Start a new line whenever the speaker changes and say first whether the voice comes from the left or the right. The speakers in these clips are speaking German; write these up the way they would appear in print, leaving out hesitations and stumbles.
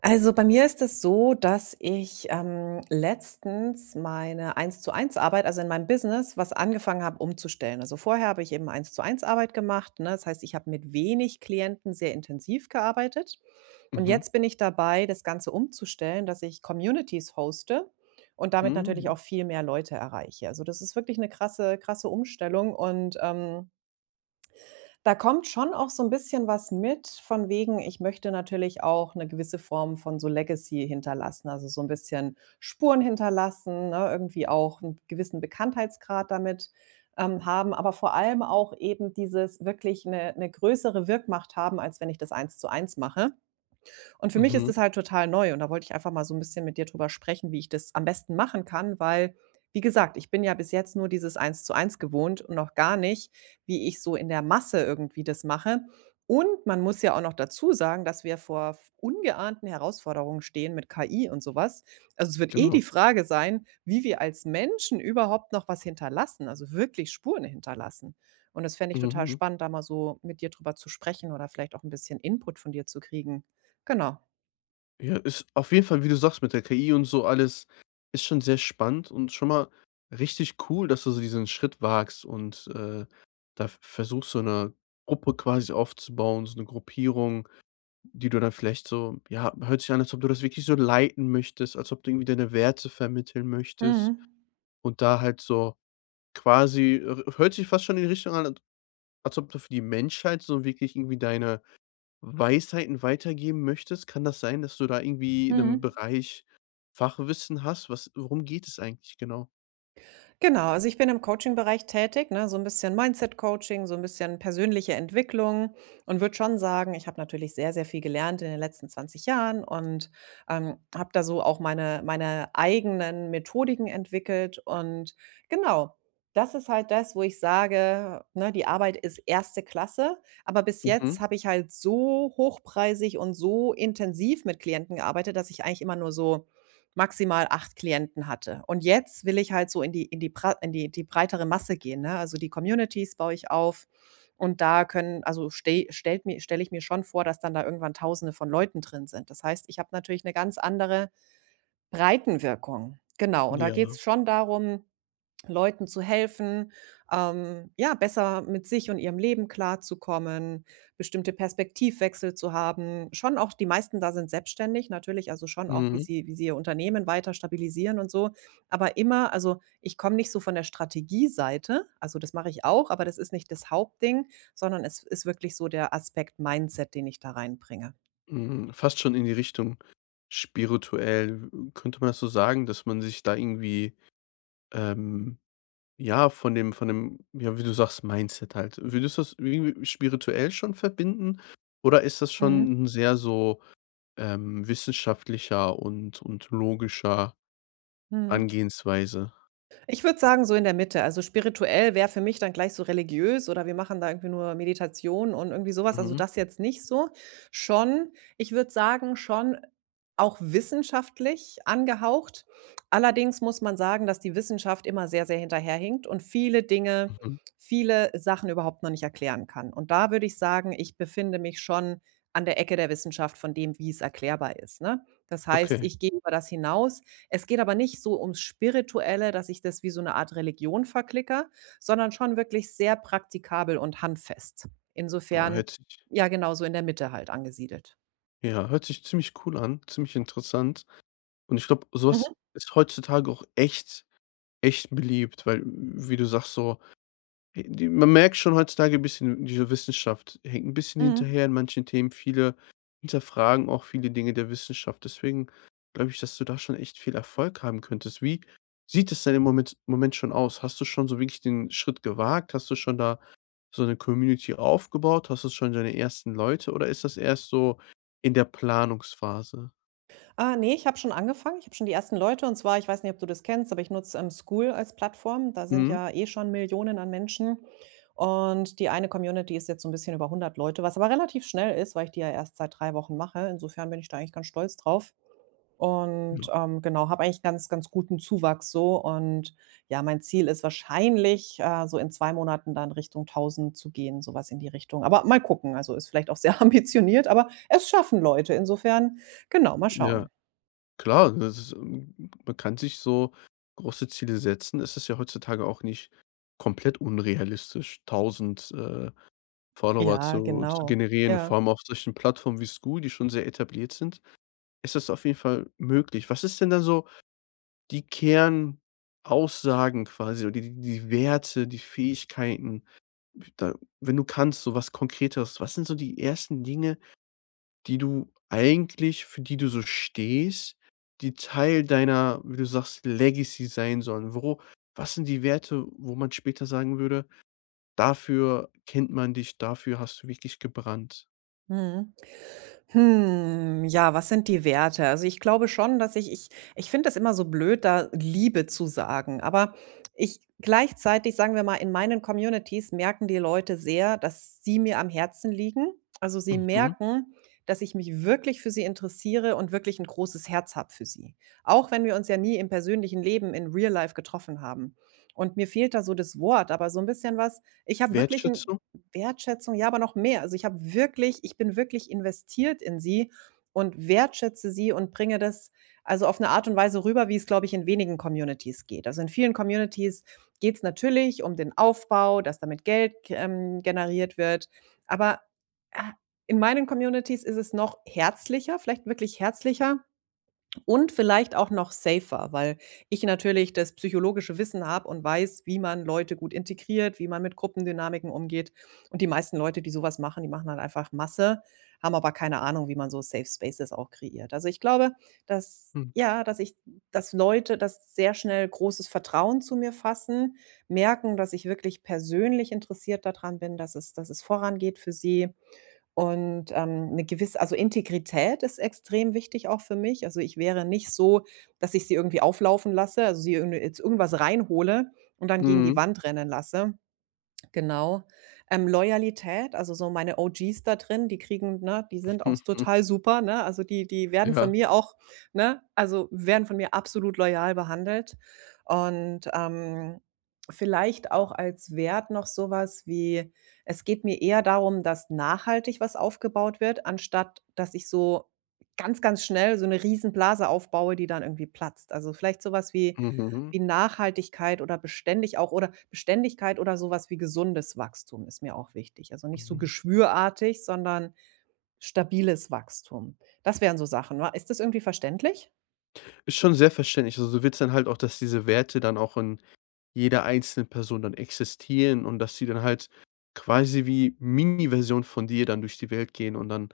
right: Also, bei mir ist es so, dass ich, letztens meine Eins-zu-eins-Arbeit, also in meinem Business, was angefangen habe umzustellen. Also, vorher habe ich eben Eins-zu-eins-Arbeit gemacht, ne? Das heißt, ich habe mit wenig Klienten sehr intensiv gearbeitet. Und
left: Mhm.
right: jetzt bin ich dabei, das Ganze umzustellen, dass ich Communities hoste und damit natürlich
left: Mhm.
right: auch viel mehr Leute erreiche. Also, das ist wirklich eine krasse Umstellung und, da kommt schon auch so ein bisschen was mit von wegen, ich möchte natürlich auch eine gewisse Form von so Legacy hinterlassen, also, so ein bisschen Spuren hinterlassen, ne, irgendwie auch einen gewissen Bekanntheitsgrad damit, haben, aber vor allem auch eben dieses wirklich eine 'ne größere Wirkmacht haben, als wenn ich das eins zu eins mache. Und für mich ist
left: Mhm.
right: das halt total neu und da wollte ich einfach mal so 'n bisschen mit dir drüber sprechen, wie ich das am besten machen kann, weil, wie gesagt, ich bin ja bis jetzt nur dieses eins zu eins gewohnt und noch gar nicht, wie ich so in der Masse irgendwie das mache. Und man muss ja auch noch dazu sagen, dass wir vor v ungeahnten Herausforderungen stehen mit KI und so was. Also, es wird eh die
left: Genau.
right: Frage sein, wie wir als Menschen überhaupt noch was hinterlassen, also wirklich Spuren hinterlassen. Und das fände ich total
left: Mhm.
right: spannend, da mal so mit dir drüber zu sprechen oder vielleicht auch 'n bisschen Input von dir zu kriegen. Genau.
left: Ja, ist auf jeden Fall, wie du sagst, mit der KI und so alles, ist schon sehr spannend und schon mal richtig cool, dass du so diesen Schritt wagst und, da v versuchst, so eine Gruppe quasi aufzubauen, so eine Gruppierung, die du dann vielleicht so, ja, hört sich an, als ob du das wirklich so leiten möchtest, als ob du irgendwie deine Werte vermitteln möchtest
right: Mhm.
left: und da halt so quasi, hört sich fast schon in die Richtung an, als ob du für die Menschheit so wirklich irgendwie deine Weisheiten weitergeben möchtest. Kann das sein, dass du da irgendwie in einem
right: Mhm.
left: Bereich Fachwissen hast? Was Worum geht es eigentlich genau?
right: Genau, also ich bin im Coaching-Bereich tätig, ne, so ein bisschen Mindset-Coaching, so ein bisschen persönliche Entwicklung und würde schon sagen, ich habe natürlich sehr, sehr viel gelernt in den letzten 20 Jahren und, habe da so auch meine eigenen Methodiken entwickelt und genau, das ist halt das, wo ich sage, ne, die Arbeit ist erste Klasse, aber bis jetzt
left: Mhm.
right: habe ich halt so hochpreisig und so intensiv mit Klienten gearbeitet, dass ich eigentlich immer nur so maximal 8 Klienten hatte. Und jetzt will ich halt so in die breitere Masse gehen, ne? Also, die Communities baue ich auf und da können also, stelle ich mir schon vor, dass dann da irgendwann Tausende von Leuten drin sind. Das heißt, ich habe natürlich eine ganz andere Breitenwirkung. Genau, und da
left: Ja.
right: geht's schon darum Leuten zu helfen, ja, besser mit sich und ihrem Leben klarzukommen, bestimmte Perspektivwechsel zu haben. Schon auch die meisten da sind selbstständig, natürlich, also schon auch, wie
left: Mhm.
right: sie, wie sie ihr Unternehmen weiter stabilisieren und so. Aber immer, also ich komme nicht so von der Strategieseite, also das mache ich auch, aber das ist nicht das Hauptding, sondern es ist wirklich so der Aspekt Mindset, den ich da reinbringe.
left: Mhm. Fast schon in die Richtung spirituell. Könnte man das so sagen, dass man sich da irgendwie, ähm, ja, von dem, ja, wie du sagst, Mindset halt. Würdest du das irgendwie spirituell schon verbinden oder ist das
right: Mhm.
left: schon 'n sehr so, wissenschaftlicher und logischer
right: Mhm.
left: Angehensweise?
right: Ich würde sagen, so in der Mitte. Also spirituell wäre für mich dann gleich so religiös oder wir machen da irgendwie nur Meditation und irgendwie sowas. Also
left: Mhm.
right: das jetzt nicht so. Schon, ich würde sagen, schon auch wissenschaftlich angehaucht. Allerdings muss man sagen, dass die Wissenschaft immer sehr, sehr hinterherhinkt und viele Dinge,
left: Mhm.
right: viele Sachen überhaupt noch nicht erklären kann. Und da würde ich sagen, ich befinde mich schon an der Ecke der Wissenschaft von dem, wie es erklärbar ist, ne? Das heißt,
left: Okay.
right: ich gehe über das hinaus, es geht aber nicht so ums Spirituelle, dass ich das wie so eine Art Religion verklickere, sondern schon wirklich sehr praktikabel und handfest.
left: Boah,
right: Insofern
left: hört sich,
right: ja genau, so in der Mitte halt angesiedelt.
left: ja, hört sich ziemlich cool an, ziemlich interessant. Und ich glaube, sowas
right: Mhm,
left: ist heutzutage auch echt beliebt, weil, wie du sagst, so e die, man merkt schon heutzutage ein bisschen, diese Wissenschaft hängt ein bisschen
right: mhm.
left: hinterher in manchen Themen. Viele hinterfragen auch viele Dinge der Wissenschaft. Deswegen glaube ich, dass du da schon echt viel Erfolg haben könntest. Wie sieht es denn im Moment schon aus? Hast du schon so wirklich den Schritt gewagt? Hast du schon da so eine Community aufgebaut? Hast du schon deine ersten Leute oder ist das erst so in der Planungsphase?
right: Ah, ne, ich habe schon angefangen. Ich habe schon die ersten Leute und zwar ich weiß nicht, ob du das kennst, aber ich nutze, Skool als Plattform. Da sind
left: Mhm.
right: ja eh schon Millionen an Menschen und die eine Community ist jetzt so ein bisschen über 100 Leute, was aber relativ schnell ist, weil ich die ja erst seit 3 Wochen mache. Insofern bin ich da eigentlich ganz stolz drauf und,
left: Ja.
right: genau, habe eigentlich ganz, ganz guten Zuwachs so und ja, mein Ziel ist wahrscheinlich, so in 2 Monaten dann Richtung 1000 zu gehen, sowas in die Richtung. Aber mal gucken, also, ist vielleicht auch sehr ambitioniert, aber es schaffen Leute. Insofern, genau, mal
left: Ja,
right: schauen.
left: klar, das ist, man kann sich so große Ziele setzen. Es ist ja heutzutage auch nicht komplett unrealistisch, 1000 Follower
right: Ja,
left: zu
right: genau.
left: generieren,
right: Ja.
left: vor allem auf solchen Plattformen wie Skool, die schon sehr etabliert sind, ist das auf jeden Fall möglich. Was ist denn dann so die Kernaussagen quasi oder die Werte, die Fähigkeiten, da, wenn du kannst, so was Konkreteres. Was sind so die ersten Dinge, die du eigentlich, für die du so stehst, die Teil deiner, wie du sagst, Legacy sein sollen? Wo, was sind die Werte, wo man später sagen würde: „Dafür kennt man dich, dafür hast du wirklich gebrannt?“
right: Mhm. Hm, ja, was sind die Werte? Also, ich glaube schon, dass ich finde das immer so blöd, da Liebe zu sagen, aber ich gleichzeitig, sagen wir mal, in meinen Communities merken die Leute sehr, dass sie mir am Herzen liegen. Also, sie
left: Mhm.
right: merken, dass ich mich wirklich für sie interessiere und wirklich ein großes Herz habe für sie, auch wenn wir uns ja nie im persönlichen Leben in Real Life getroffen haben. Und mir fehlt da so das Wort, aber so ein bisschen was ich habe wirklich ein
left: Wertschätzung?
right: Wertschätzung, ja, aber noch mehr. Also, ich bin wirklich investiert in sie und wertschätze sie und bringe das also auf eine Art und Weise rüber, wie es, glaube ich, in wenigen Communities geht. Also, in vielen Communities geht es natürlich um den Aufbau, dass damit Geld generiert wird. Aber, ah, in meinen Communities ist es noch herzlicher, vielleicht wirklich herzlicher und vielleicht auch noch safer, weil ich natürlich das psychologische Wissen habe und weiß, wie man Leute gut integriert, wie man mit Gruppendynamiken umgeht. Und die meisten Leute, die sowas machen, die machen halt einfach Masse, haben aber keine Ahnung, wie man so Safe Spaces auch kreiert. Also, ich glaube, dass
left: Hm.
right: ja, dass Leute das sehr schnell großes Vertrauen zu mir fassen, merken, dass ich wirklich persönlich interessiert daran bin, dass es vorangeht für sie und, 'ne gewisse also, Integrität ist extrem wichtig auch für mich. Also, ich wäre nicht so, dass ich sie irgendwie auflaufen lasse, also, sie irgend jetzt irgendwas reinhole und dann gegen die
left: Mhm.
right: Wand rennen lasse. Genau. Loyalität, also so meine OGs da drin, die kriegen ne, die sind auch total super, ne? Also, die werden von
left: Ja.
right: mir auch ne, also werden von mir absolut loyal behandelt. Und, vielleicht auch als Wert noch so was wie es geht mir eher darum, dass nachhaltig was aufgebaut wird, anstatt dass ich so ganz, ganz schnell so eine Riesenblase aufbaue, die dann irgendwie platzt. Also, vielleicht sowas wie
left: Mhm.
right: Nachhaltigkeit oder beständig auch oder Beständigkeit oder sowas wie gesundes Wachstum ist mir auch wichtig. Also, nicht so
left: Mhm.
right: geschwürartig, sondern stabiles Wachstum. Das wären so Sachen, wa? Ist das irgendwie verständlich?
left: Ist schon sehr verständlich. Also, du willst dann halt auch, dass diese Werte dann auch in jeder einzelnen Person dann existieren und dass sie dann halt quasi wie Mini-Version von dir dann durch die Welt gehen und dann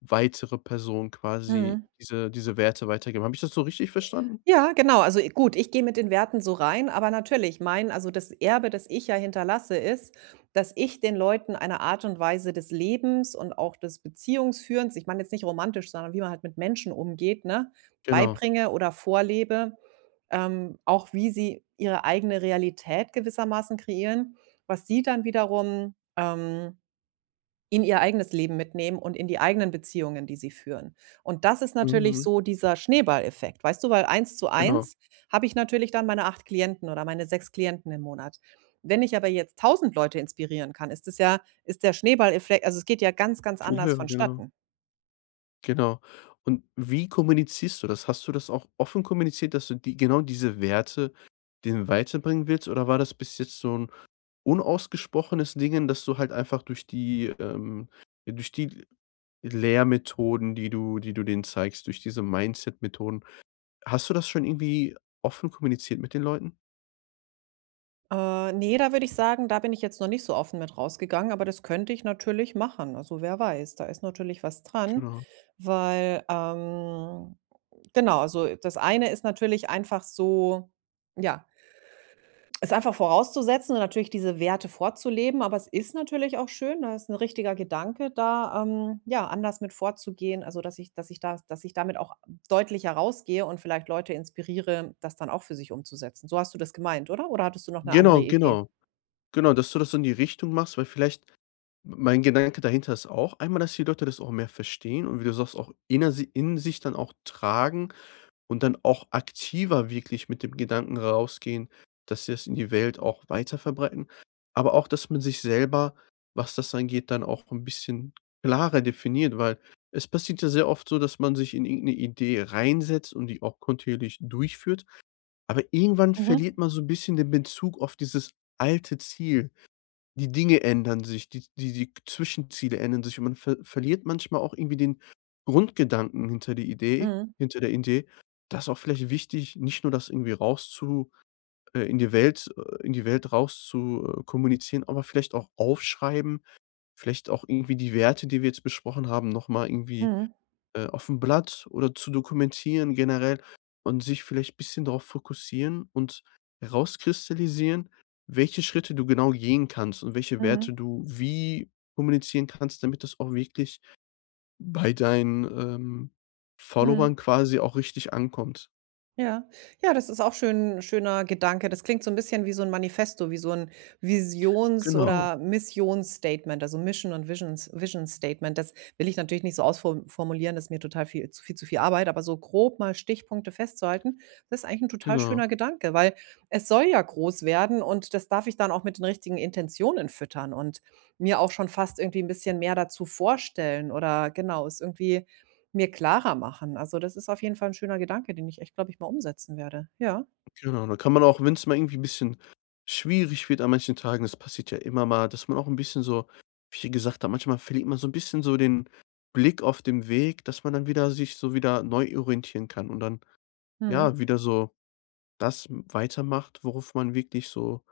left: weitere Personen quasi
right: Mhm.
left: diese Werte weitergeben. Habe ich das so richtig verstanden?
right: Ja, genau. Also, i gut, ich gehe mit den Werten so rein, aber natürlich, mein also, das Erbe, das ich ja hinterlasse, ist, dass ich den Leuten eine Art und Weise des Lebens und auch des Beziehungsführens ich meine jetzt nicht romantisch, sondern wie man halt mit Menschen umgeht, ne,
left: Genau.
right: beibringe oder vorlebe, auch wie sie ihre eigene Realität gewissermaßen kreieren, was sie dann wiederum, in ihr eigenes Leben mitnehmen und in die eigenen Beziehungen, die sie führen. Und das ist natürlich
left: Mhm.
right: so dieser Schneeballeffekt, weißt du? Weil eins zu
left: Genau.
right: eins habe ich natürlich dann meine 8 Klienten oder meine 6 Klienten im Monat. Wenn ich aber jetzt 1000 Leute inspirieren kann, ist es ja ist der Schneeballeffekt also, es geht ja ganz, ganz
left: Viel
right: anders
left: höher, genau.
right: vonstatten.
left: Genau. Und wie kommunizierst du das? Hast du das auch offen kommuniziert, dass du die genau diese Werte den weiterbringen willst, oder war das bis jetzt so 'n unausgesprochenes Dingen, dass du halt einfach durch die, ja, durch die Lehrmethoden, die du, die du denen zeigst, durch diese Mindset-Methoden. Hast du das schon irgendwie offen kommuniziert mit den Leuten?
right: Ne, da würde ich sagen, da bin ich jetzt noch nicht so offen mit rausgegangen, aber das könnte ich natürlich machen. Also, wer weiß, da ist natürlich was dran,
left: Genau.
right: weil, genau, also das eine ist natürlich einfach so ja, es einfach vorauszusetzen und natürlich diese Werte vorzuleben, aber es ist natürlich auch schön, da ist ein richtiger Gedanke da, ja, anders mit vorzugehen, also dass ich da dass ich damit auch deutlicher rausgehe und vielleicht Leute inspiriere, das dann auch für sich umzusetzen. So hast du das gemeint, oder? Oder hattest du noch eine andere
left: Genau,
right: Idee?
left: genau. Genau, dass du das so in die Richtung machst, weil vielleicht mein Gedanke dahinter ist auch einmal, dass die Leute das auch mehr verstehen und, wie du sagst, auch in sich dann auch tragen und dann auch aktiver wirklich mit dem Gedanken rausgehen, dass sie das in die Welt auch weiter verbreiten. Aber auch, dass man sich selber, was das angeht, dann auch ein bisschen klarer definiert, weil es passiert ja sehr oft so, dass man sich in irgendeine Idee reinsetzt und die auch kontinuierlich durchführt, aber irgendwann
right: Mhm.
left: verliert man so ein bisschen den Bezug auf dieses alte Ziel. Die Dinge ändern sich, die Zwischenziele ändern sich und man verliert manchmal auch irgendwie den Grundgedanken hinter die Idee
right: Mhm.
left: hinter der Idee. Das ist auch vielleicht wichtig, nicht nur das irgendwie raus zu in die Welt raus zu, kommunizieren, aber vielleicht auch aufschreiben, vielleicht auch irgendwie die Werte, die wir jetzt besprochen haben, noch mal irgendwie,
right: Mhm.
left: aufm Blatt oder zu dokumentieren generell und sich vielleicht ein bisschen darauf fokussieren und herauskristallisieren, welche Schritte du genau gehen kannst und welche
right: Mhm.
left: Werte du wie kommunizieren kannst, damit das auch wirklich bei deinen,
right: Mhm.
left: Followern quasi auch richtig ankommt.
right: Ja. Ja, das ist auch schöner Gedanke. Das klingt so 'n bisschen wie so 'n Manifesto, wie so 'n Visions oder
left: Genau,
right: Missionsstatement, also Mission und Vision Statement. Das will ich natürlich nicht so ausfor formulieren, das ist mir total viel zu viel Arbeit, aber so grob mal Stichpunkte festzuhalten, das ist eigentlich 'n total
left: genau.
right: schöner Gedanke, weil es soll ja groß werden und das darf ich dann auch mit den richtigen Intentionen füttern und mir auch schon fast irgendwie 'n bisschen mehr dazu vorstellen oder genau, ist irgendwie mir klarer machen. Also, das ist auf jeden Fall ein schöner Gedanke, den ich echt, glaube ich, mal umsetzen werde. Ja.
left: Genau, da kann man auch, wenn es mal irgendwie 'n bisschen schwierig wird an manchen Tagen, das passiert ja immer mal, dass man auch ein bisschen so, wie ich ja gesagt habe, manchmal verliert man so ein bisschen so den Blick auf dem Weg, dass man dann wieder sich so wieder neu orientieren kann und dann,
right: Mhm.
left: ja, wieder so das weitermacht, worauf man wirklich so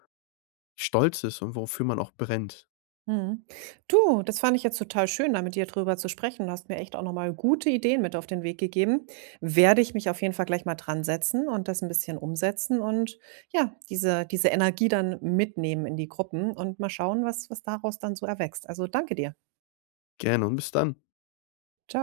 left: stolz ist und wofür man auch brennt.
right: Mhm. Du, das fand ich jetzt total schön, da mit dir drüber zu sprechen. Du hast mir echt auch noch mal gute Ideen mit auf den Weg gegeben. Werde ich mich auf jeden Fall gleich mal dran setzen und das ein bisschen umsetzen und ja, diese Energie dann mitnehmen in die Gruppen und mal schauen, was daraus dann so erwächst. Also, danke dir.
left: Gerne und bis dann.
right: Ciao.